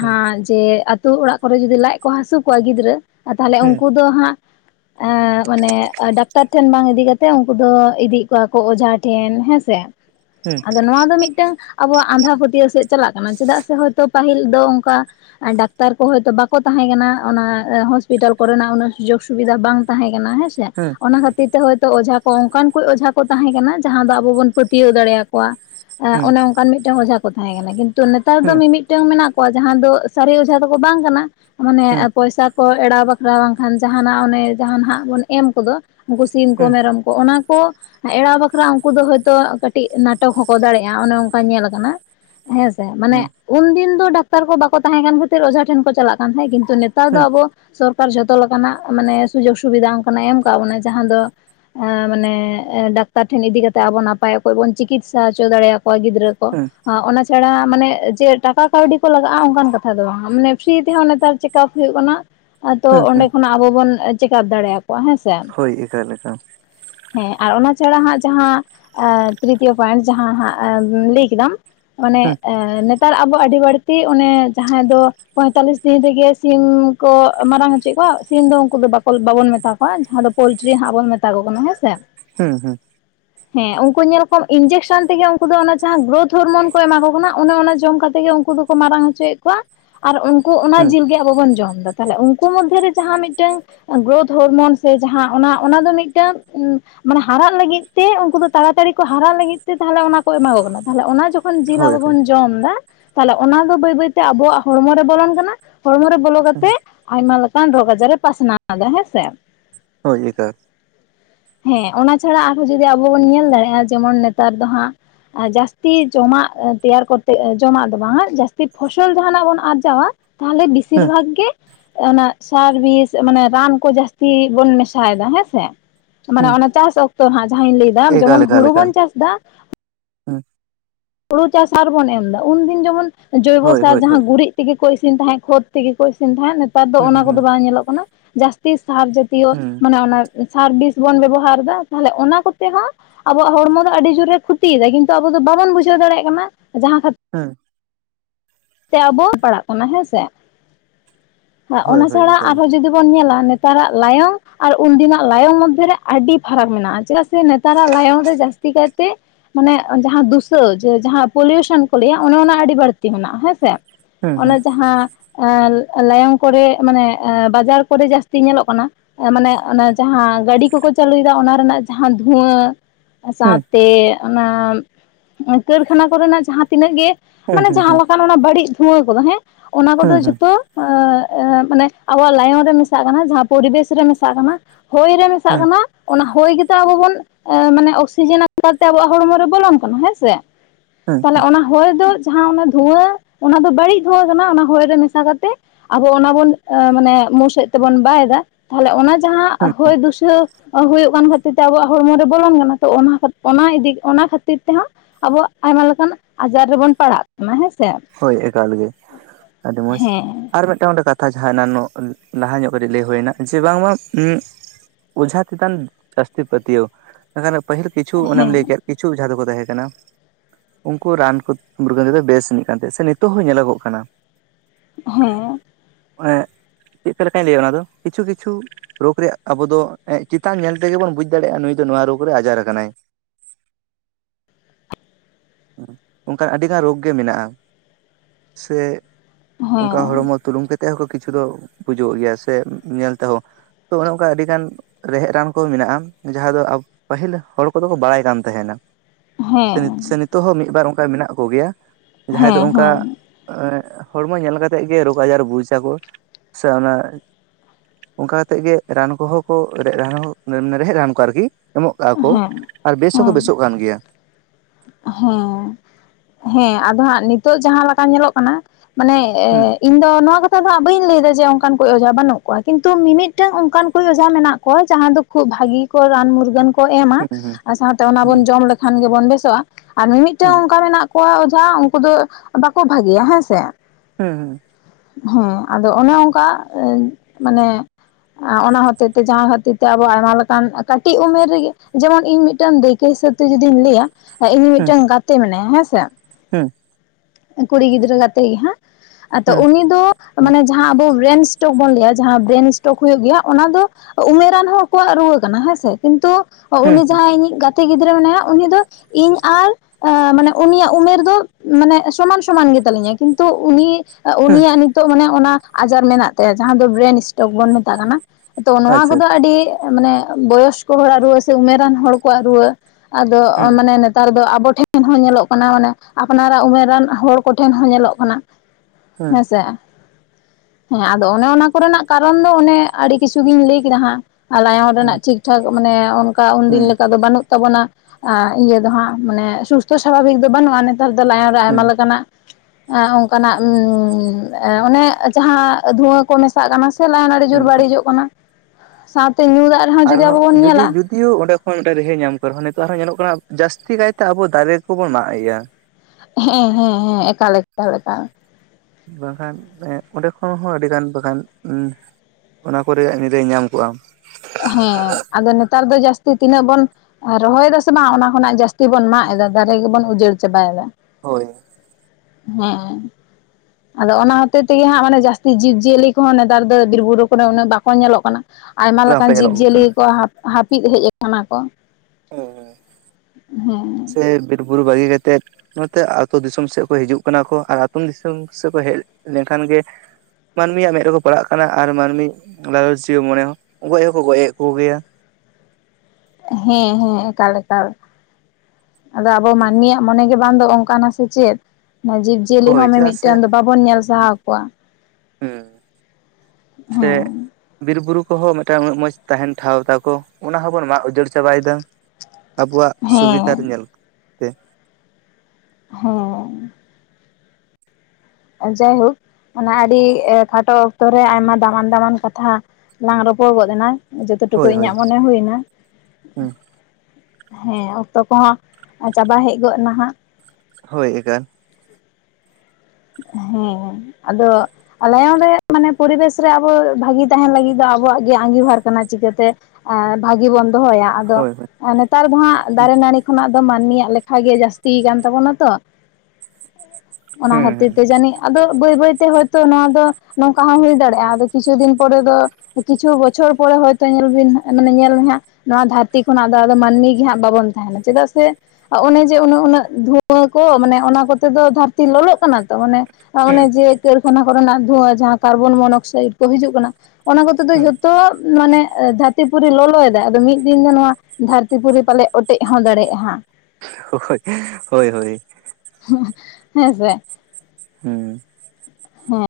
ᱦᱩᱸ ᱡᱮ ᱟᱛᱩ ᱚᱲᱟᱜ ᱠᱚᱨᱮ ᱡᱚᱫᱤ ᱞᱟᱡ ᱠᱚ ᱦᱟᱥᱩ ᱠᱚᱣᱟ ᱜᱤᱫᱽᱨᱟᱹ, ᱟᱨ ᱛᱟᱦᱞᱮ ᱦᱩᱸ ᱩᱱᱠᱩ ᱫᱚ ᱦᱟᱸᱜ ᱮᱸ ᱢᱟᱱᱮ ᱰᱟᱠᱛᱟᱨ ᱴᱷᱮᱱ ᱵᱟᱝ ᱤᱫᱤ ᱠᱟᱛᱮᱜ ᱩᱱᱠᱩ ᱫᱚ ᱤᱫᱤᱜ ᱠᱚᱣᱟ ᱠᱚ ᱚᱡᱷᱟ ᱴᱷᱮᱱ ᱦᱮᱸ ᱥᱮ, ᱦᱮᱸ᱾ ᱟᱫᱚ ᱱᱚᱣᱟ ᱫᱚ ᱢᱤᱫᱴᱟᱹᱝ ᱟᱵᱚᱣᱟᱜ ᱟᱸᱫᱷᱟ ᱯᱟᱹᱛᱤᱭᱟᱹᱣ ᱥᱮᱜ ᱪᱟᱞᱟᱜ ᱠᱟᱱᱟ ᱪᱮᱫᱟᱜ ᱥᱮ ᱦᱚᱭᱛᱳ ᱯᱟᱹᱦᱤᱞ ᱫᱚ ᱚᱝᱠᱟ ᱟᱨ ᱰᱟᱠᱛᱟᱨ ᱠᱚ ᱦᱚᱭᱛᱚ ᱵᱟᱠᱚ ᱛᱟᱦᱮᱸ ᱠᱟᱱᱟ ᱚᱱᱟ ᱦᱚᱥᱯᱤᱴᱟᱞ ᱠᱚ ᱨᱮᱱᱟᱜ ᱩᱱᱟᱹᱜ ᱥᱩᱡᱳᱜᱽ ᱥᱩᱵᱤᱫᱷᱟ ᱵᱟᱝ ᱛᱟᱦᱮᱸ ᱠᱟᱱᱟ ᱦᱮᱸ ᱥᱮ, ᱦᱩᱸ ᱚᱱᱟ ᱠᱷᱟᱹ ᱛᱤᱨ ᱛᱮ ᱦᱚᱭᱛᱳ ᱚᱡᱷᱟ ᱠᱚ ᱚᱝᱠᱟᱱ ᱠᱩᱡ ᱚᱡᱷᱟ ᱠᱚ ᱛᱟᱦᱮᱸ ᱠᱟᱱᱟ ᱡᱟᱦᱟᱸ ᱫᱚ ᱟᱵᱚ ᱵᱚᱱ ᱯᱟᱹᱛᱤᱭᱟᱹᱣ ᱫᱟᱲᱮᱭᱟ ᱠᱚᱣᱟ, ᱟᱸ ᱦᱩᱸ ᱚᱱᱮ ᱚᱝᱠᱟᱱ ᱢᱤᱫᱴᱟᱹᱝ ᱚᱡᱷᱟ ᱠᱚ ᱛᱟᱦᱮᱸ ᱠᱟᱱᱟ, ᱠᱤᱱᱛᱩ ᱱᱮᱛᱟᱨ ᱫᱚ ᱦᱩᱸ ᱢᱤᱢᱤᱫ ᱴᱟᱹᱝ ᱢᱮᱱᱟᱜ ᱠᱚᱣᱟ ᱡᱟᱦᱟᱸ ᱫᱚ ᱥᱟᱨᱤ ᱚᱡᱷᱟ ᱫᱚᱠᱚ ᱵᱟᱝ ᱠᱟᱱᱟ, ᱢᱟᱱᱮ ᱦᱩᱸ ᱯᱚᱭᱥᱟ ᱠᱚ ᱮᱲᱟᱣ ᱵᱟᱠᱷᱨᱟ ᱵᱟᱝ ᱠᱷᱟᱱ ᱡᱟᱦᱟᱸᱱᱟᱜ ᱚᱱᱮ ᱡᱟᱦᱟᱸᱱ ᱦᱟᱸᱜ ᱵᱚᱱ ᱮᱢ ᱠᱚᱫᱚ ᱩᱝᱠᱩ ᱥᱤᱢ ᱠᱚ, ᱦᱩᱸ ᱢᱮᱨᱚᱢ ᱠᱚ ᱚᱱᱟ ᱠᱚ ᱮᱲᱟᱣ ᱵᱟᱠᱷᱨᱟ ᱩᱝᱠᱩ ᱫᱚ ᱦᱚᱭᱛᱚ ᱠᱟᱹᱴᱤᱡ ᱱᱟ ᱴᱚᱠ ᱦᱚᱸ ᱠᱚ ᱫᱟᱲᱮᱜ-ᱟ ᱚᱱᱮ ᱚᱝᱠᱟ ᱧᱮᱞ ᱟᱠᱟᱱᱟ, ᱦᱮᱸ ᱥᱮ, ᱢᱟᱱᱮ ᱦᱩᱸ ᱩᱱᱫᱤᱱ ᱫᱚ ᱰᱟᱠᱛᱟᱨ ᱠᱚ ᱵᱟᱠᱚ ᱛᱟᱦᱮᱸ ᱠᱟᱱ ᱠᱷᱟᱹᱛᱤᱨ ᱚᱡᱷᱟ ᱴᱷᱮᱱ ᱠᱚ ᱪᱟᱞᱟᱜ ᱠᱟᱱᱹᱛᱟᱦᱮᱸᱜ ᱠᱤᱱᱛᱩ ᱱᱮᱛᱟᱨ ᱫᱚ ᱦᱩᱸ ᱟᱵᱚ ᱥᱚᱨᱠᱟᱨ ᱡᱷᱚᱛᱚ ᱞᱮᱠᱟᱱᱟᱜ ᱢᱟᱱᱮ ᱥᱩᱡᱳᱜᱽ ᱥᱩᱵᱤᱫᱷᱟ ᱚᱝᱠᱟᱱᱟᱜ ᱮᱢ ᱠᱟᱜ ᱵᱚᱱᱟᱭ ᱡᱟᱦᱟᱸ ᱫᱚ ᱦᱮᱸ ᱢᱟᱱᱮ ᱰᱟᱠᱛᱟᱨ ᱴᱷᱮᱱ ᱤᱫᱤ ᱠᱟᱛᱮᱜ ᱟᱵᱚ ᱱᱟᱯᱟᱭ ᱚᱠᱚᱡ ᱵᱚᱱ ᱪᱤᱠᱤᱛ ᱥᱟ ᱦᱚᱪᱚ ᱫᱟᱲᱮᱭᱟ ᱠᱚᱣᱟ ᱜᱤᱫᱽᱨᱟᱹ ᱠᱚ, ᱦᱩᱸ ᱦᱚᱸ ᱚᱱᱟ ᱪᱷᱟᱲᱟ ᱢᱟᱱᱮ ᱡᱮ ᱴᱟᱠᱟ ᱠᱟᱣᱰᱤ ᱠᱚ ᱞᱟᱜᱟᱜ-ᱟ ᱚᱝᱠᱟᱱ ᱠᱟᱛᱷᱟ ᱫᱚ ᱵᱟᱝ ᱢᱟᱱᱮ ᱯᱷᱨᱤ ᱛᱮᱦᱚᱸ ᱱᱮᱛᱟᱨ ᱪᱮ ᱠᱟᱯ ᱦᱩᱭᱩᱜ ᱠᱟᱱᱟ, ᱛᱚ ᱦᱩᱸ ᱦᱩᱸ ᱚᱱᱰᱮ ᱠᱷᱚᱱᱟᱜ ᱟᱵᱚ ᱵᱚᱱ ᱪᱮᱠᱟᱯ ᱫᱟᱲᱮᱭᱟ ᱠᱚᱣᱟ ᱦᱮᱸ ᱦᱳᱭ ᱮᱠᱟᱞ ᱮᱠᱟᱞ᱾ ᱦᱮᱸ ᱟᱨ ᱚᱱᱟ ᱪᱷᱟᱲᱟ ᱦᱟᱸᱜ ᱡᱟᱦᱟᱸ ᱮᱸ ᱛᱨᱤᱯ [inaudible] ᱡᱟᱦᱟᱸ ᱦᱟᱸᱜ ᱞᱟᱹᱭ ᱠᱮᱫᱟᱢ, ᱢᱟᱱᱮ ᱦᱩᱸ ᱱᱮᱛᱟᱨ ᱟᱵᱚ ᱟᱹᱰᱤ ᱵᱟᱹᱲ ᱛᱤ ᱚᱱᱮ ᱡᱟᱦᱟᱸ ᱫᱚ ᱯᱚᱸᱭᱛᱟᱞᱞᱤᱥ ᱫᱤᱱ ᱨᱮᱜᱮ ᱥᱤᱢ ᱠᱚ ᱢᱟᱨᱟᱝ ᱦᱚᱪᱚᱭᱮᱜ ᱠᱚᱣᱟ ᱥᱤᱢ ᱫᱚ ᱩᱱᱠᱩ ᱫᱚ ᱵᱟᱠᱚᱞ ᱵᱟᱵᱚᱱ ᱢᱮᱛᱟ ᱠᱚᱣᱟ ᱡᱟᱦᱟᱸ ᱫᱚ ᱯᱳᱞᱴᱨᱤ ᱦᱟᱸᱜ ᱵᱚᱱ ᱢᱮᱛᱟ ᱠᱚ ᱠᱟᱱᱟ ᱦᱮᱸ ᱥᱮ ᱾ ᱦᱮᱸ ᱦᱮᱸ ᱾ ᱦᱮᱸ ᱩᱝᱠᱩ ᱧᱮᱞ ᱠᱚᱢ ᱤᱧᱡᱮᱠᱥᱮᱱ ᱛᱮᱜᱮ ᱩᱝᱠᱩ ᱫᱚ ᱚᱱᱟ ᱡᱟᱦᱟᱸ ᱜᱨᱳᱛᱷ ᱦᱚᱨᱢᱚᱱ ᱠᱚ ᱮᱢᱟ ᱠᱚ ᱠᱟᱱᱟ ᱚᱱᱮ ᱚᱱᱟ ᱡᱚᱢ ᱠᱟᱛᱮ ᱜᱮ ᱩᱝᱠᱩ ᱫᱚᱠᱚ ᱢᱟᱨᱟᱝ ᱦᱚᱪᱚᱭᱮᱜ ᱠᱚᱣᱟ ᱾ ᱟᱨ ᱳᱝᱠᱳ ᱚᱱᱟ ᱦᱩᱸ ᱡᱤᱞ ᱜᱮ ᱟᱵᱟᱵᱚᱱ ᱡᱚᱢ ᱮᱫᱟ, ᱛᱟᱦᱞᱮ ᱩᱝᱠᱩ ᱢᱚᱫᱽᱫᱷᱮᱨᱮ ᱡᱟᱦᱟᱸ ᱢᱤᱫᱴᱟᱝ ᱜᱨᱳᱛᱷ ᱦᱚᱨᱢᱚᱱ ᱥᱮ ᱡᱟᱦᱟᱸ ᱚᱱᱟ ᱚᱱᱟ ᱫᱚ ᱢᱤᱫᱴᱟᱝ ᱩᱸ ᱢᱟᱱᱮ ᱦᱟᱨᱟᱜ ᱞᱟᱹᱜᱤᱫ ᱛᱮ ᱩᱝᱠᱩ ᱫᱚ ᱛᱟᱲᱟᱛᱟᱲᱤ ᱠᱚ ᱦᱟᱨᱟᱜ ᱞᱟᱹᱜᱤᱫ ᱛᱮ ᱛᱟᱦᱚᱞᱮ ᱚᱱᱟ ᱠᱚ ᱮᱢᱟ ᱠᱚ ᱠᱟᱱᱟ, ᱛᱟᱦᱚᱞᱮ ᱚᱱᱟ ᱡᱚᱠᱷᱚᱱ ᱡᱤᱞ ᱦᱳᱭ ᱦᱳᱭ ᱟᱵᱚᱵᱚᱱ ᱡᱚᱢ ᱫᱟ, ᱛᱟᱦᱚᱞᱮ ᱚᱱᱟ ᱫᱚ ᱵᱟᱹᱭ ᱵᱟᱹᱭᱛᱮ ᱟᱵᱚᱣᱟᱜ ᱦᱚᱲᱢᱚ ᱨᱮ ᱵᱚᱞᱚᱱ ᱠᱟᱱᱟ, ᱦᱚᱲᱢᱚ ᱨᱮ ᱵᱚᱞᱚ ᱦᱩᱸ ᱠᱟᱛᱮ ᱟᱭᱢᱟ ᱞᱮᱠᱟᱱ ᱨᱳᱜᱽ ᱟᱡᱟᱨ ᱮ ᱯᱟᱥᱱᱟᱣ ᱮᱫᱟ ᱦᱮᱸᱥᱮ ᱾ ᱦᱳᱭ [unintelligible] ᱦᱮᱸ, ᱚᱱᱟ ᱪᱷᱟᱲᱟ ᱟᱨᱦᱚᱸ ᱡᱩᱫᱤ ᱟᱵᱚ ᱵᱚᱱ ᱧᱮᱞ ᱫᱟᱲᱮᱭᱟᱜᱼᱟ ᱡᱮᱢᱚᱱ ᱱᱮᱛᱟᱨ ᱫᱚ ᱦᱟᱸᱜ ᱟ ᱡᱟᱹᱥᱛᱤ ᱡᱚᱢᱟᱜ ᱛᱮᱭᱟᱨ ᱠᱚᱨᱛᱮ ᱡᱚᱢᱟᱜ ᱫᱚ ᱵᱟᱝᱟ ᱡᱟᱹᱥᱛᱤ ᱯᱷᱚᱥᱚᱞ ᱡᱟᱦᱟᱱᱟᱜ ᱵᱚᱱ ᱟᱨᱡᱟᱣᱟ ᱛᱟᱦᱚᱞᱮ ᱵᱤᱥᱤᱨ ᱦᱩᱸ ᱵᱷᱟᱜᱽ ᱜᱮ ᱚᱱᱟ ᱥᱟᱨ ᱵᱤᱥ ᱢᱟᱱᱮ ᱨᱟᱱ ᱠᱚ ᱡᱟᱹᱥᱛᱤ ᱵᱚᱱ ᱢᱮᱥᱟᱭᱮᱫᱟ, ᱦᱮᱸᱥᱮ ᱾ ᱢᱟᱱᱮ ᱦᱩᱸ ᱚᱱᱟ ᱪᱟᱥ ᱚᱠᱛᱚ ᱦᱟᱸᱜ ᱡᱟᱦᱟᱸᱧ ᱞᱟᱹᱭᱫᱟ ᱮᱠᱟᱞ ᱡᱮᱢᱚᱱ ᱮᱠᱟᱞ ᱦᱩᱲᱩ ᱵᱚᱱ ᱮᱠᱟᱞ ᱪᱟᱥ ᱮᱫᱟ ᱾ ᱦᱩᱸ ᱦᱩᱲᱩ ᱪᱟᱥ ᱥᱟᱨ ᱵᱚᱱ ᱮᱢ ᱫᱟ ᱩᱱᱫᱤᱱ ᱡᱮᱢᱚᱱ ᱡᱚᱭᱵᱚ ᱦᱳᱭ ᱥᱟᱨ ᱦᱳᱭ ᱡᱟᱦᱟᱸ ᱦᱳᱭ ᱜᱩᱨᱤᱡ ᱛᱮᱜᱮ ᱠᱚ ᱤᱥᱤᱱ ᱛᱟᱦᱮᱸᱫ ᱠᱷᱚᱛ ᱛᱮᱜᱮ ᱠᱚ ᱤᱥᱤᱱ ᱛᱟᱦᱮᱸᱫ, ᱱᱮᱛᱟᱨ ᱫᱚ ᱦᱩᱸ ᱚᱱᱟ ᱠᱚᱫᱚ ᱦᱩᱸ ᱵᱟᱝ ᱧᱮᱞᱚᱜ ᱠᱟᱱᱟ, ᱡᱟᱹᱥᱛᱤ ᱥᱟᱨ ᱡᱟ ᱛᱤᱭᱚ ᱦᱩᱸ ᱢᱟᱱᱮ ᱚᱱᱟ ᱥᱟᱨ ᱵᱤᱥ ᱵᱚᱱ ᱵᱮᱵᱚᱦᱟᱨ ᱮᱫᱟ, ᱛᱟᱦᱚᱞᱮ ᱚᱱᱟ ᱠᱚᱛᱮ ᱦᱚᱸ ᱟᱵᱚᱣᱟᱜ ᱦᱚᱲᱢᱚ ᱫᱚ ᱟᱹᱰᱤ ᱡᱩᱨ ᱨᱮ ᱠᱷᱚᱛᱤᱭᱮᱫᱟ ᱠᱤᱱᱛᱩ ᱟᱵᱚ ᱫᱚ ᱵᱟᱵᱚᱱ ᱵᱩᱡᱷᱟᱹᱣ ᱫᱟᱲᱮᱭᱟᱜ ᱠᱟᱱᱟ ᱾ ᱡᱟᱦᱟᱸ ᱠᱷᱟᱹᱛ ᱦᱮᱸ ᱾ ᱛᱮ ᱟᱵᱚ ᱯᱟᱲᱟᱜ ᱠᱟᱱᱟ ᱦᱮᱸ ᱥᱮ, ᱦᱳᱭ ᱚᱱᱟ ᱦᱳᱭ ᱪᱷᱟᱲᱟ ᱮᱠᱟᱞ ᱟᱨᱦᱚᱸ ᱡᱩᱫᱤ ᱵᱚᱱ ᱧᱮᱞᱟ ᱱᱮ ᱛᱟᱨᱟᱜ ᱞᱟᱭᱚᱝ ᱟᱨ ᱩᱱᱫᱤᱱᱟᱜ ᱞᱟᱭᱚᱝ ᱢᱚᱫᱽᱫᱷᱮ ᱨᱮ ᱟᱹᱰᱤ ᱯᱷᱟᱨᱟᱠ ᱢᱮᱱᱟᱜᱼᱟ, ᱪᱮᱫᱟᱜ ᱥᱮ ᱱᱮᱛᱟᱨᱟᱜ ᱞᱟᱭᱚᱝ ᱨᱮ ᱡᱟᱹᱥᱛᱤ ᱠᱟᱭ ᱛᱮ ᱢᱟᱱᱮ ᱡᱟᱦᱟᱸ ᱫᱩᱥᱟᱹᱣ ᱡᱮ ᱡᱟᱦᱟᱸ ᱯᱚᱞᱤᱭᱩᱥᱚᱱ ᱠᱚ ᱞᱟᱹᱭᱟ ᱚᱱᱮ ᱚᱱᱟ ᱟᱹᱰᱤ ᱵᱟᱹᱲᱛᱤ ᱢᱮᱱᱟᱜᱼᱟ, ᱦᱮᱸᱥᱮ ᱦᱩᱸ ᱾ ᱚᱱᱮ ᱦᱩᱸ ᱡᱟᱦᱟᱸ ᱮᱸ ᱞᱟᱭᱚᱝ ᱠᱚᱨᱮᱜ ᱢᱟᱱᱮ ᱮᱸ ᱵᱟᱡᱟᱨ ᱠᱚᱨᱮ ᱡᱟᱹᱥᱛᱤ ᱧᱮᱞᱚᱜ ᱠᱟᱱᱟ ᱾ ᱮᱸ ᱢᱟᱱᱮ ᱚᱱᱟ ᱡᱟᱦᱟᱸ ᱜᱟᱹᱰᱤ ᱠᱚᱠᱚ ᱪᱟᱹᱞᱩᱭᱮᱫᱟ ᱚᱱᱟ ᱨᱮᱱᱟᱜ ᱡᱟᱦᱟᱸ ᱫᱷᱩᱣᱟᱹ ᱦᱩᱸ ᱥᱟᱶᱛᱮ ᱚᱱᱟ ᱠᱟᱹᱨᱠᱷᱟᱱᱟ ᱠᱚᱨᱮᱱᱟᱜ ᱡᱟᱦᱟᱸᱛᱤᱱᱟᱹᱜ ᱜᱮ ᱦᱩᱸ ᱢᱟᱱᱮ ᱦᱩᱸ ᱦᱩᱸ ᱦᱩᱸ ᱡᱟᱦᱟᱸᱞᱮᱠᱟᱱ ᱚᱱᱟ ᱵᱟᱹᱲᱤᱡ ᱫᱷᱩᱣᱟᱹ ᱠᱚᱫᱚ ᱦᱮᱸ ᱚᱱᱟ ᱠᱚᱫᱚ ᱦᱩᱸ ᱡᱷᱚᱛᱚ ᱚᱸᱻ ᱚᱸᱻ ᱢᱟᱱᱮ ᱟᱵᱚᱣᱟᱜ ᱞᱟᱭᱚᱝ ᱨᱮ ᱢᱮᱥᱟᱜ ᱠᱟᱱᱟ ᱡᱟᱦᱟᱸ ᱯᱚᱨᱤᱵᱮᱥ ᱨᱮ ᱢᱮᱥᱟᱜ ᱠᱟᱱᱟ ᱾ ᱦᱚᱭ ᱨᱮ ᱢᱮᱥᱟᱜ ᱦᱩᱸ ᱠᱟᱱᱟ, ᱚᱱᱟ ᱦᱚᱭ ᱜᱮᱛ ᱛᱚ ᱟᱵᱚ ᱵᱚᱱ ᱮ ᱢᱟᱱᱮ ᱚᱠᱥᱤᱡᱮᱱ [unintelligible] ᱟᱵᱚᱣᱟᱜ ᱦᱚᱲᱢᱚ ᱨᱮ ᱵᱚᱞᱚᱱ ᱠᱟᱱᱟ ᱦᱮᱸᱥᱮ, ᱦᱩᱸ ᱦᱩᱸ ᱛᱟᱦᱚᱞᱮ ᱚᱱᱟ ᱦᱚᱭ ᱫᱚ ᱡᱟᱦᱟᱸ ᱚᱱᱟ ᱫᱷᱩᱣᱟᱹ ᱚᱱᱟ ᱫᱚ ᱵᱟᱹᱲᱤᱡ ᱫᱷᱩᱣᱟᱹ ᱠᱟᱱᱟ ᱚᱱᱟ ᱦᱚᱭ ᱨᱮ ᱢᱮᱥᱟ ᱠᱟᱛᱮ ᱟᱵᱚ ᱚᱱᱟ ᱵᱚᱱ ᱮᱸ ᱢᱟᱱᱮ ᱢᱩ ᱥᱮᱫ ᱛᱮᱵᱚᱱ ᱵᱟᱭ ᱮᱫᱟ, ᱛᱟᱦᱞᱮ ᱚᱱᱟ ᱡᱟᱦᱟᱸ ᱦᱩᱸ ᱦᱚᱭ ᱫᱩᱥᱟᱹᱣ ᱚ ᱦᱩᱭᱩᱜ ᱠᱟᱱ ᱠᱷᱟᱹᱛᱤᱨ ᱛᱮ ᱟᱵᱚᱣᱟᱜ ᱦᱚᱲᱢᱚ ᱨᱮ ᱵᱚᱞᱚᱱ ᱠᱟᱱᱟ ᱛᱚ ᱚᱱᱟ ᱚᱱᱟ ᱠᱷᱟᱛ ᱚᱱᱟ ᱤᱫᱤ ᱚᱱᱟ ᱠᱷᱟᱹᱛᱤᱨ ᱛᱮᱦᱚᱸ ᱟᱵᱚᱣᱟᱜ ᱟᱭᱢᱟ ᱞᱮᱠᱟᱱᱟᱜ ᱟᱡᱟᱨ ᱨᱮᱵᱚᱱ ᱯᱟᱲᱟᱜ ᱠᱟᱱᱟ, ᱦᱮᱸᱥᱮ ᱾ ᱦᱳᱭ ᱮᱠᱟᱞ ᱜᱮ, ᱟᱹᱰᱤ ᱢᱚᱸᱡᱽ ᱦᱮᱸ ᱾ ᱟᱨ ᱢᱮᱫᱴᱟᱱ ᱠᱟᱛᱷᱟ ᱡᱟᱦᱟᱸ ᱮᱱᱟ ᱱᱚᱜ ᱞᱟᱦᱟ ᱧᱚᱜ ᱠᱟᱹᱴᱤᱜ ᱞᱟᱹᱭ ᱦᱩᱭᱱᱟ ᱡᱮ ᱵᱟᱝᱢᱟ ᱩᱸᱜ ᱚᱡᱷᱟ ᱪᱮᱛᱟᱱ ᱡᱟᱹᱥᱛᱤ ᱯᱟᱹᱛᱭᱟᱹᱣ, ᱮᱠᱷᱟᱱ ᱯᱟᱹᱦᱤᱞ ᱠᱤᱪᱷᱩ ᱚᱱᱮᱢ ᱦᱮᱸ ᱞᱟᱹᱭ ᱠᱮᱫ ᱾ ᱠᱤᱪᱷᱩ ᱚᱡᱷᱟ ᱫᱚᱠᱚ ᱛᱟᱦᱮᱸ ᱠᱟᱱᱟ, ᱩᱝᱠᱩ ᱨᱟᱱ ᱠᱩᱛ ᱢᱩᱨᱜᱟᱹᱱ ᱛᱮᱠᱚ ᱵᱮᱥ ᱱᱤᱜ ᱠᱟᱱᱛᱮᱜ ᱥᱮ ᱱᱤᱛᱚᱜ ᱦᱚᱸ ᱧᱮᱞᱚᱜᱚᱜ ᱠᱟᱱᱟ ᱾ ᱦᱮᱸ ᱾ ᱮᱸᱜ ᱪᱮᱫᱠᱟ ᱞᱮᱠᱟᱧ ᱞᱟᱹᱭᱟ ᱚᱱᱟ ᱫᱚ, ᱠᱤᱪᱷᱩ ᱠᱤᱪᱷᱩ ᱨᱳᱜᱽ ᱨᱮᱭᱟᱜ, ᱟᱵᱚ ᱫᱚ ᱪᱮᱛᱟᱱ ᱧᱮᱞ ᱛᱮᱜᱮ, ᱵᱚᱱ ᱵᱩᱡ ᱫᱟᱲᱮᱭᱟᱜᱼᱟ, ᱱᱩᱭ ᱫᱚ ᱱᱚᱣᱟ ᱨᱳᱜᱽ ᱨᱮ, ᱟᱡᱟᱨ ᱟᱠᱟᱱᱟᱭ ᱾ [inaudible] ᱚᱝᱠᱟ, ᱟᱹᱰᱤ ᱜᱟᱱ ᱨᱳᱜᱽ ᱜᱮ, ᱢᱮᱱᱟᱜᱼᱟ ᱾ ᱥᱮ ᱚᱱᱠᱟ ᱦᱚᱲᱢᱚ ᱛᱩᱱᱩᱢ ᱠᱟᱛᱮᱜ ᱦᱚᱸᱠᱚ, ᱠᱤᱪᱷᱩ ᱫᱚ, ᱵᱩᱡᱚᱜ ᱜᱮᱭᱟ, ᱥᱮ, ᱧᱮᱞ ᱛᱮᱦᱚᱸ ᱛᱚ, ᱚᱱᱮ ᱚᱱᱠᱟ, ᱟᱹᱰᱤ ᱜᱟᱱ ᱨᱮᱦᱮᱫ ᱨᱟᱱ ᱠᱚ ᱢᱮᱱᱟᱜᱼᱟ, ᱡᱟᱦᱟᱸ ᱫᱚ, ᱯᱟᱹᱦᱤᱞ ᱦᱚᱲ ᱠᱚᱫᱚ ᱠᱚ, ᱵᱟᱲᱟᱭ ᱠᱟᱱ ᱛᱟᱦᱮᱱᱟ ᱾ ᱦᱮᱸ ᱥᱮ, ᱱᱤᱛᱚᱜ ᱦᱚᱸ, ᱢᱤᱫ ᱵᱟᱨ ᱚᱱᱠᱟ ᱢᱮᱱᱟᱜ ᱠᱚ, ᱜᱮᱭᱟ, ᱦᱮᱸ ᱡᱟᱦᱟᱸᱭ ᱫᱚ, ᱦᱮᱸ ᱚᱱᱠᱟ ᱦᱮᱸ ᱚᱸᱭᱻᱮ, ᱦᱚᱲᱢᱚ ᱧᱮᱞ ᱠᱟᱛᱮᱜ ᱜᱮ, ᱨᱳᱜᱽ ᱟᱡᱟᱨ ᱵᱩᱡᱟ ᱟᱠᱚ, ᱥᱮ ᱚᱱᱟ ᱚᱱᱠᱟ ᱠᱟᱛᱮᱫ ᱜᱮ, ᱨᱟᱱ ᱠᱚᱦᱚᱸ ᱠᱚ, ᱨᱮᱦᱮᱛ ᱨᱟᱱ, ᱨᱮᱦᱮᱫ ᱨᱟᱱ ᱠᱚ, ᱟᱨᱠᱤ ᱮᱢᱚᱜ ᱠᱟᱜᱼᱟ ᱦᱮᱸ ᱠᱚ, ᱟᱨ ᱵᱮᱥ ᱦᱚᱸᱠᱚ, ᱦᱮᱸ ᱵᱮᱥᱚᱜ ᱠᱟᱱ ᱜᱮᱭᱟ ᱾ ᱦᱮᱸ, ᱦᱮᱸ ᱟᱫᱚ ᱦᱟᱸᱜ, ᱱᱤᱛᱚᱜ ᱡᱟᱦᱟᱸ ᱞᱮᱠᱟ ᱧᱮᱞᱚᱜ ᱠᱟᱱᱟ, ᱢᱟᱱᱮ ᱦᱩᱸ ᱤᱧ ᱫᱚ ᱱᱚᱣᱟ ᱠᱟᱛᱷᱟ ᱫᱚ ᱦᱟᱸᱜ, ᱵᱟᱹᱧ ᱞᱟᱹᱭ ᱮᱫᱟ ᱾ ᱡᱮ, ᱚᱱᱠᱟᱱ ᱠᱚ ᱚᱡᱷᱟ ᱵᱟᱹᱱᱩᱜ ᱠᱚᱣᱟ, ᱠᱤᱱᱛᱩ, ᱢᱤᱢᱤᱫᱴᱟᱝ ᱚᱱᱠᱟᱱ ᱠᱚ, ᱚᱡᱷᱟ ᱢᱮᱱᱟᱜ ᱠᱚᱣᱟ, ᱡᱟᱦᱟᱸ ᱫᱚ ᱠᱷᱩᱵ ᱵᱷᱟᱹᱜᱤ ᱠᱚ, ᱨᱟᱱ ᱢᱩᱨᱜᱟᱹᱱ ᱠᱚ ᱠᱚ ᱮᱢᱟ᱾ ᱦᱩᱸ ᱟᱨ ᱥᱟᱶᱛᱮ, ᱚᱱᱟ ᱵᱚᱱ ᱦᱩᱸ ᱡᱚᱢ ᱞᱮᱠᱷᱟᱱ ᱜᱮᱵᱚᱱ ᱵᱮᱥᱚᱜᱼᱟ, ᱟᱨ ᱢᱤᱢᱤᱫᱴᱟᱝ ᱦᱩᱸ ᱚᱱᱠᱟ ᱢᱮᱱᱟᱜ ᱠᱚᱭ ᱚᱡᱷᱟ, ᱩᱱᱠᱩ ᱫᱚ ᱵᱟᱠᱚ ᱵᱷᱟᱜᱮᱭᱟ ᱾ ᱦᱮᱸ ᱥᱮ ᱾ ᱦᱮᱸᱻ ᱦᱮᱸᱻ ᱾ ᱦᱚᱸ ᱟᱫᱚ, ᱚᱱᱮ ᱚᱱᱠᱟ ᱮᱼ ᱢᱟᱱᱮ ᱚᱱᱟ ᱦᱚᱛᱮ ᱛᱮ, ᱡᱟᱦᱟᱸ ᱠᱷᱟᱹᱛᱤᱨ ᱛᱮ, ᱟᱵᱚ ᱟᱭᱢᱟ ᱞᱮᱠᱟᱱ, ᱠᱟᱹᱴᱤᱡ ᱩᱢᱮᱨ ᱨᱮᱜᱮ, ᱡᱮᱢᱚᱱ ᱤᱧ ᱢᱤᱫᱴᱮᱱ ᱫᱟᱹᱭᱠᱟᱹ ᱦᱤᱥᱟᱹᱵ ᱛᱮ, ᱱᱤᱛᱳᱜ ᱡᱩᱫᱤᱧ ᱞᱟᱹᱭᱟ, ᱤᱧ ᱦᱩᱸ ᱢᱤᱫᱴᱮᱱ ᱜᱟᱛᱮ ᱢᱮᱱᱟᱭᱟ, ᱦᱮᱸᱥᱮ ᱾ ᱦᱩᱸ ᱠᱩᱲᱤ ᱜᱤᱫᱽᱨᱟᱹ ᱜᱟᱛᱮ ᱜᱮ ᱦᱟᱸᱜ, ᱟᱫᱚ ᱦᱩᱸ ᱩᱱᱤ ᱫᱚ ᱢᱟᱱᱮ, ᱡᱟᱦᱟᱸ ᱟᱵᱚ, ᱵᱨᱮᱱ ᱥᱴᱳᱠ ᱵᱚᱱ ᱞᱟᱹᱭᱟ, ᱡᱟᱦᱟᱸ ᱵᱨᱮᱱ ᱥᱴᱳᱠ ᱦᱳᱭᱳᱜ ᱜᱮᱭᱟ, ᱚᱱᱟᱫᱚ ᱩᱢᱮᱨᱟᱱ ᱦᱚᱲ ᱠᱚᱣᱟᱜ ᱨᱩᱣᱟᱹ ᱠᱟᱱᱟ, ᱦᱮᱸ ᱥᱮ, ᱠᱤᱱᱛᱩ ᱩᱱᱤ ᱦᱩᱸ ᱦᱩᱸ ᱦᱩᱸ ᱡᱟᱦᱟᱸᱭ, ᱤᱧᱤᱡ ᱜᱟᱛᱮ ᱜᱤᱫᱽᱨᱟᱹ ᱢᱮᱱᱟᱭᱟ, ᱩᱱᱤ ᱫᱚ ᱤᱧ ᱟᱨ ᱟᱸᱻ ᱢᱟᱱᱮ, ᱩᱱᱤᱭᱟᱜ ᱩᱢᱮᱨ ᱫᱚ, ᱢᱟᱱᱮ ᱥᱚᱢᱟᱱ ᱥᱚᱢᱟᱱ ᱜᱮ, ᱛᱟᱞᱤᱧᱟ, ᱠᱤᱱᱛᱩ, ᱩᱱᱤ ᱦᱩᱸ ᱩᱱᱤᱭᱟᱜ ᱱᱤᱛᱚᱜ ᱢᱟᱱᱮ, ᱚᱱᱟ ᱟᱡᱟᱨ ᱢᱮᱱᱟᱜ ᱛᱟᱭᱟ, ᱡᱟᱦᱟᱸ ᱫᱚ ᱵᱨᱮᱱ ᱥᱴᱳᱚᱠ ᱵᱚᱱ, ᱢᱮᱛᱟᱜ ᱠᱟᱱᱟ ᱾ ᱛᱚ, ᱱᱚᱶᱟ ᱟᱪᱪᱷᱟ ᱠᱚᱫᱚ, ᱟᱹᱰᱤ ᱢᱟᱱᱮ ᱵᱚᱭᱚᱥᱠᱚ ᱦᱚᱲᱟᱜ ᱨᱩᱣᱟᱹ, ᱥᱮ ᱩᱢᱮᱨᱟᱱ ᱦᱚᱲ ᱠᱚᱣᱟᱜ ᱨᱩᱣᱟᱹ ᱾ ᱟᱫᱚ ᱚᱻ ᱦᱩᱸ ᱢᱟᱱᱮ, ᱨᱮᱫᱚ ᱟᱵᱚ ᱴᱷᱮᱱ ᱦᱚᱸ, ᱧᱮᱞᱚᱜ ᱠᱟᱱᱟ ᱾ ᱢᱟᱱᱮ, ᱟᱯᱱᱟᱨᱟᱜ ᱩᱢᱮᱨᱟᱱ ᱦᱚᱲ ᱠᱚ, ᱴᱷᱮᱱ ᱦᱚᱸ, ᱧᱮᱞᱚᱜ ᱠᱟᱱᱟ ᱾ ᱦᱩᱸ ᱦᱮᱸ ᱥᱮ‌ ᱾ ᱦᱮᱸᱻᱟᱫᱚ, ᱚᱱᱮ ᱚᱱᱟ ᱠᱚ ᱨᱮᱱᱟᱜ, ᱠᱟᱨᱚᱱ ᱫᱚ, ᱚᱱᱮ ᱟᱹᱰᱤ ᱠᱤᱪᱷᱩ ᱜᱤᱧ, ᱞᱟᱹᱭ ᱠᱮᱫᱟ ᱦᱟᱸᱜ ᱾ ᱟᱞᱟᱭᱚᱱ ᱦᱩᱸ ᱨᱮᱱᱟᱜ, ᱴᱷᱤᱠ ᱴᱷᱟᱠ ᱢᱟᱱᱮ, ᱚᱱᱠᱟ ᱩᱱᱫᱤᱱ ᱦᱩᱸ ᱞᱮᱠᱟ ᱫᱚ, ᱵᱟᱹᱱᱩᱜ ᱛᱟᱵᱚᱱᱟ᱾ ᱟᱸᱻ ᱤᱭᱟᱹ ᱫᱚ ᱦᱟᱸᱜ, ᱢᱟᱱᱮ ᱥᱩᱥᱛᱷ ᱥᱟᱵᱷᱟᱵᱤᱠ ᱫᱚ ᱵᱟᱹᱱᱩᱜᱼᱟ, ᱱᱮᱛᱟᱨ ᱫᱚ ᱞᱟᱭᱚᱝ ᱨᱮ, ᱟᱭᱢᱟ ᱦᱩᱸ ᱞᱮᱠᱟᱱᱟᱜ ᱟᱻ ᱚᱱᱠᱟᱱᱟᱜ, ᱩᱡ, ᱚᱱᱮ ᱡᱟᱦᱟᱸ ᱟᱫᱷᱩᱣᱟᱹ ᱠᱚ ᱢᱮᱥᱟᱜ ᱠᱟᱱᱟ, ᱥᱮ ᱞᱟᱭᱚᱝ ᱟᱹᱰᱤ ᱡᱳᱨ ᱦᱩᱸ ᱦᱩᱸ ᱵᱟᱹᱲᱤᱡᱚᱜ ᱠᱟᱱᱟ ᱾ ᱥᱟᱶᱛᱮ ᱧᱩ ᱫᱟᱜ ᱨᱮᱦᱚᱸ, ᱡᱩᱫᱤ, ᱟᱵᱚ ᱵᱚᱱ ᱧᱮᱞᱟ ᱭᱳ ᱚᱸᱰᱮ ᱠᱷᱚᱱ, ᱢᱤᱫᱴᱮᱱ ᱨᱮᱦᱟᱹᱭ ᱧᱟᱢ ᱠᱚ ᱨᱮᱦᱚᱸ, ᱱᱤᱛᱚᱜ ᱟᱨᱦᱚᱸ ᱧᱮᱞᱚᱜ ᱠᱟᱱᱟ, ᱡᱟᱹᱥᱛᱤ ᱠᱟᱭᱛᱮ ᱟᱵᱚ, ᱫᱟᱨᱮ ᱠᱚᱵᱚᱱ ᱢᱟᱜ ᱮᱭᱟ ᱾ ᱦᱮᱸ, ᱦᱮᱸ ᱦᱮᱸ, ᱮᱠᱟᱞ, ᱮᱠᱟᱞ ᱮᱠᱟᱞ ᱾ ᱵᱟᱝᱠᱷᱟᱱ, ᱚᱸᱰᱮ ᱠᱷᱚᱱ ᱦᱚᱸ, ᱟᱹᱰᱤ ᱜᱟᱱ ᱵᱟᱜᱟᱱ ᱩᱸᱻ ᱚᱱᱟ ᱠᱚᱨᱮ, ᱧᱤᱫᱟᱹᱭ ᱧᱟᱢ ᱠᱚᱜᱼᱟ ᱾ ᱦᱮᱸᱻ ᱟᱫᱚ, ᱱᱮᱛᱟᱨ ᱫᱚ ᱡᱟᱹᱥᱛᱤ ᱛᱤᱱᱟᱹᱜ ᱵᱚᱱ ᱟᱨ ᱨᱚᱦᱚᱭ ᱮᱫᱟ ᱥᱮ ᱵᱟᱝ, ᱚᱱᱟ ᱠᱷᱚᱱᱟᱜ ᱡᱟᱹᱥᱛᱤ ᱵᱚᱱ ᱢᱟᱜ ᱮᱫᱟ, ᱫᱟᱨᱮ ᱜᱮ, ᱵᱚᱱ ᱩᱡᱟᱹᱲ ᱪᱟᱵᱟᱭ ᱮᱫᱟ ᱾ ᱦᱳᱭ ᱾ ᱦᱮᱸᱻ ᱾ ᱟᱫᱚ ᱚᱱᱟ ᱦᱚᱛᱮ ᱛᱮᱜᱮ ᱦᱟᱸᱜ, ᱢᱟᱱᱮ ᱡᱟᱹᱥᱛᱤ ᱡᱤᱵᱽ ᱡᱤᱭᱟᱹᱞᱤ ᱠᱚᱦᱚᱸ, ᱱᱮᱛᱟᱨ ᱫᱚ ᱵᱤᱨ ᱵᱩᱨᱩ ᱠᱚᱨᱮ, ᱩᱱᱟᱹᱜ ᱵᱟᱠᱚ ᱧᱮᱞᱚᱜ ᱠᱟᱱᱟ ᱾ ᱟᱭᱢᱟ ᱚᱱᱮ ᱚᱱᱠᱟ ᱞᱮᱠᱟᱱ ᱡᱤᱵᱽ ᱧᱮᱞᱚᱜ ᱡᱤᱭᱟᱹᱞᱤ ᱠᱟᱱᱟ ᱠᱚ, ᱦᱟᱯ ᱦᱟᱹᱯᱤᱫ ᱦᱮᱡ ᱟᱠᱟᱱᱟ ᱾ ᱚᱱᱟ ᱠᱚ, ᱦᱮᱸ ᱾ ᱥᱮᱨ, ᱵᱤᱨ ᱵᱩᱨᱩ ᱵᱟᱹᱜᱤ ᱠᱟᱛᱮᱫ ᱱᱚᱛᱮ ᱟ ᱟᱹᱛᱩ ᱫᱤᱥᱚᱢ ᱥᱮᱫ ᱠᱚ ᱦᱤᱡᱩᱜ ᱠᱟᱱᱟ ᱠᱚ ᱟᱨ ᱟᱛᱳ ᱫᱤᱥᱚᱢ ᱥᱮᱫ ᱠᱚ ᱦᱮᱡ ᱞᱮᱱᱠᱷᱟᱱ ᱜᱮ ᱢᱟᱹᱱᱢᱤᱭᱟᱜ ᱢᱮᱫ ᱨᱮᱠᱚ ᱯᱟᱲᱦᱟᱜ ᱠᱟᱱᱟ ᱟᱨ ᱢᱟᱹᱱᱢᱤ ᱞᱟᱞᱚ ᱡᱤᱭᱟᱹᱣ ᱢᱚᱱᱮ ᱦᱚᱸ ᱜᱚᱡ ᱦᱚᱸᱠᱚ ᱜᱚᱡ ᱮᱫ ᱠᱚ ᱜᱮᱭᱟ ᱾ ᱦᱮᱸ ᱦᱮᱸ ᱮᱠᱟᱞ ᱮᱠᱟᱞ ᱟᱫᱚ ᱟᱵᱚ ᱢᱟᱹᱱᱢᱤᱭᱟᱜ ᱢᱚᱱᱮ ᱜᱮ ᱵᱟᱝᱫᱚ ᱚᱱᱠᱟᱱᱟ ᱥᱮ ᱪᱮᱫ ᱡᱤ ᱦᱳᱭ ᱦᱚᱸ ᱪᱮᱫᱟᱜ ᱥᱮ ᱢᱤᱼᱢᱤᱫᱴᱟᱝ ᱫᱚ ᱵᱟᱵᱚᱱ ᱧᱮᱞ ᱥᱟᱦᱟᱣ ᱠᱚᱣᱟ ᱾ ᱦᱩᱸ ᱦᱮᱸ ᱾ ᱥᱮ ᱵᱤᱨ ᱵᱩᱨᱩ ᱠᱚᱦᱚᱸ ᱢᱤᱫᱴᱟᱝ ᱩᱱᱟᱹᱜ ᱢᱚᱸᱡᱽ ᱛᱟᱦᱮᱱ ᱴᱷᱟᱶ ᱛᱟᱠᱚ ᱚᱱᱟ ᱦᱚᱸᱵᱚᱱ ᱢᱟᱜ ᱩᱡᱟᱹᱲ ᱪᱟᱵᱟᱭᱮᱫᱟ ᱾ ᱟᱵᱚᱣᱟᱜ ᱥᱩᱵᱤᱫᱟᱨ ᱦᱮᱸ ᱧᱮᱞ ᱛᱮ ᱦᱮ ᱾ ᱡᱟᱭᱦᱳᱠ ᱚᱱᱟ ᱟᱹᱰᱤ ᱮ ᱠᱷᱟᱴᱚ ᱚᱠᱛᱚ ᱨᱮ ᱟᱭᱢᱟ ᱫᱟᱢᱟᱱ ᱫᱟᱢᱟᱱ ᱠᱟᱛᱷᱟ ᱞᱟᱝ ᱨᱚᱯᱚᱲ ᱜᱚᱫ ᱮᱱᱟ ᱾ ᱡᱚᱛᱚ ᱴᱩᱠᱩ ᱦᱳᱭ ᱦᱳᱭ ᱤᱧᱟᱹᱜ ᱢᱚᱱᱮ ᱦᱩᱭ ᱮᱱᱟ ᱾ ᱦᱩᱸ ᱦᱮᱸ ᱚᱠᱛᱚ ᱠᱚᱦᱚᱸ ᱪᱟᱵᱟ ᱦᱮᱡ ᱜᱚᱫ ᱱᱟᱦᱟᱜ᱾ ᱦᱳᱭ ᱮᱠᱟ ᱾ ᱦᱮᱸ ᱟᱫᱚ ᱟᱞᱮ ᱦᱚᱸᱞᱮ ᱢᱟᱱᱮ ᱯᱚᱨᱤᱵᱮᱥ ᱨᱮ ᱟᱵᱚ ᱵᱷᱟᱹᱜᱤ ᱛᱟᱦᱮᱱ ᱞᱟᱹᱜᱤᱫ ᱫᱚ ᱟᱵᱚᱣᱟᱜ ᱜᱮ ᱟᱸᱜᱤᱵᱷᱟᱨ ᱠᱟᱱᱟ ᱪᱤᱠᱟᱹ ᱛᱮ ᱮᱸ ᱵᱷᱟᱜᱤ ᱵᱚᱱ ᱫᱚᱦᱚᱭᱟ ᱟᱫᱚ ᱦᱳᱭ ᱦᱳᱭ ᱮᱸ ᱱᱮᱛᱟᱨ ᱫᱚ ᱦᱟᱸᱜ ᱦᱩᱸ ᱫᱟᱨᱮ ᱱᱟᱹᱲᱤ ᱠᱷᱚᱱᱟᱜ ᱫᱚ ᱢᱟᱹᱱᱢᱤᱭᱟᱜ ᱞᱮᱠᱷᱟ ᱜᱮ ᱡᱟᱥᱛᱤᱭ ᱠᱟᱱ ᱛᱟᱵᱚᱱᱟ ᱛᱚ ᱚᱱᱟ ᱦᱩᱸ ᱦᱚᱛ ᱦᱩᱸ ᱡᱟᱱᱤᱡ ᱟᱫᱚ ᱵᱟᱹᱭ ᱵᱟᱹᱭ ᱛᱮ ᱦᱚᱭᱛᱳ ᱱᱚᱣᱟ ᱫᱚ ᱱᱚᱝᱠᱟ ᱦᱚᱸ ᱦᱩᱭ ᱫᱟᱲᱮᱭᱟᱜ-ᱟ ᱟᱫᱚ ᱠᱤᱪᱷᱩ ᱫᱤᱱ ᱯᱚᱨᱮ ᱫᱚ ᱠᱤᱪᱷᱩ ᱵᱚᱪᱷᱚᱨ ᱯᱚᱨᱮ ᱦᱚᱭᱛᱳ ᱧᱮᱞ ᱵᱤᱱ ᱢᱟᱱᱮ ᱧᱮᱞ ᱢᱮ ᱦᱟᱸᱜ ᱱᱚᱣᱟ ᱫᱷᱟᱹᱨᱛᱤ ᱠᱷᱚᱱ ᱟᱫᱚ ᱟᱫᱚ ᱢᱟᱹᱱᱢᱤ ᱜᱮ ᱦᱟᱸᱜ ᱵᱟᱵᱚᱱ ᱛᱟᱦᱮᱱᱟ, ᱪᱮᱫᱟᱜ ᱥᱮ? ᱟ ᱚᱱᱮ ᱡᱮ ᱩᱱᱟᱹᱜ ᱩᱱᱟᱹᱜ ᱫᱷᱩᱣᱟᱹ ᱠᱚ ᱢᱟᱱᱮ ᱚᱱᱟ ᱠᱚᱛᱮ ᱫᱚ ᱫᱷᱟᱹᱨᱛᱤ ᱞᱚᱞᱚᱜ ᱠᱟᱱᱟ᱾ ᱛᱚ ᱚᱱᱮ ᱚᱱᱮ ᱡᱮ ᱠᱟᱹᱨᱠᱷᱟᱱᱟ ᱠᱚ ᱨᱮᱱᱟᱜ ᱫᱷᱩᱣᱟᱹ ᱡᱟᱦᱟᱸ ᱠᱟᱨᱵᱚᱱᱢᱚᱱ ᱚᱠᱥᱟᱭᱤᱰ᱾ ᱠᱚ ᱦᱤᱡᱩᱜ ᱠᱟᱱᱟ ᱚᱱᱟ ᱠᱚᱛᱮ ᱫᱚ ᱦᱩᱸ ᱡᱷᱚᱛᱚ ᱢᱟᱱᱮ ᱫᱷᱟᱛ ᱫᱷᱟᱹᱨᱛᱤ ᱯᱩᱨᱤ ᱞᱚᱞᱚᱭ ᱮᱫᱟᱭ ᱟᱫᱚ ᱢᱤᱫ ᱫᱤᱱ ᱫᱚ ᱱᱚᱣᱟ ᱫᱷᱟᱹᱨᱛᱤ ᱯᱩᱨᱤ ᱯᱟᱞᱮᱜ ᱚᱴᱮᱡ ᱦᱚᱸ ᱫᱟᱲᱮᱭᱟᱜᱼᱟ ᱦᱟᱸᱜ ᱾ ᱦᱳᱦᱳᱭ ᱦᱳᱭ ᱦᱳᱭ ᱾ ᱦᱮᱸ ᱦᱮᱸ ᱥᱮ? ᱦᱮᱸ ᱾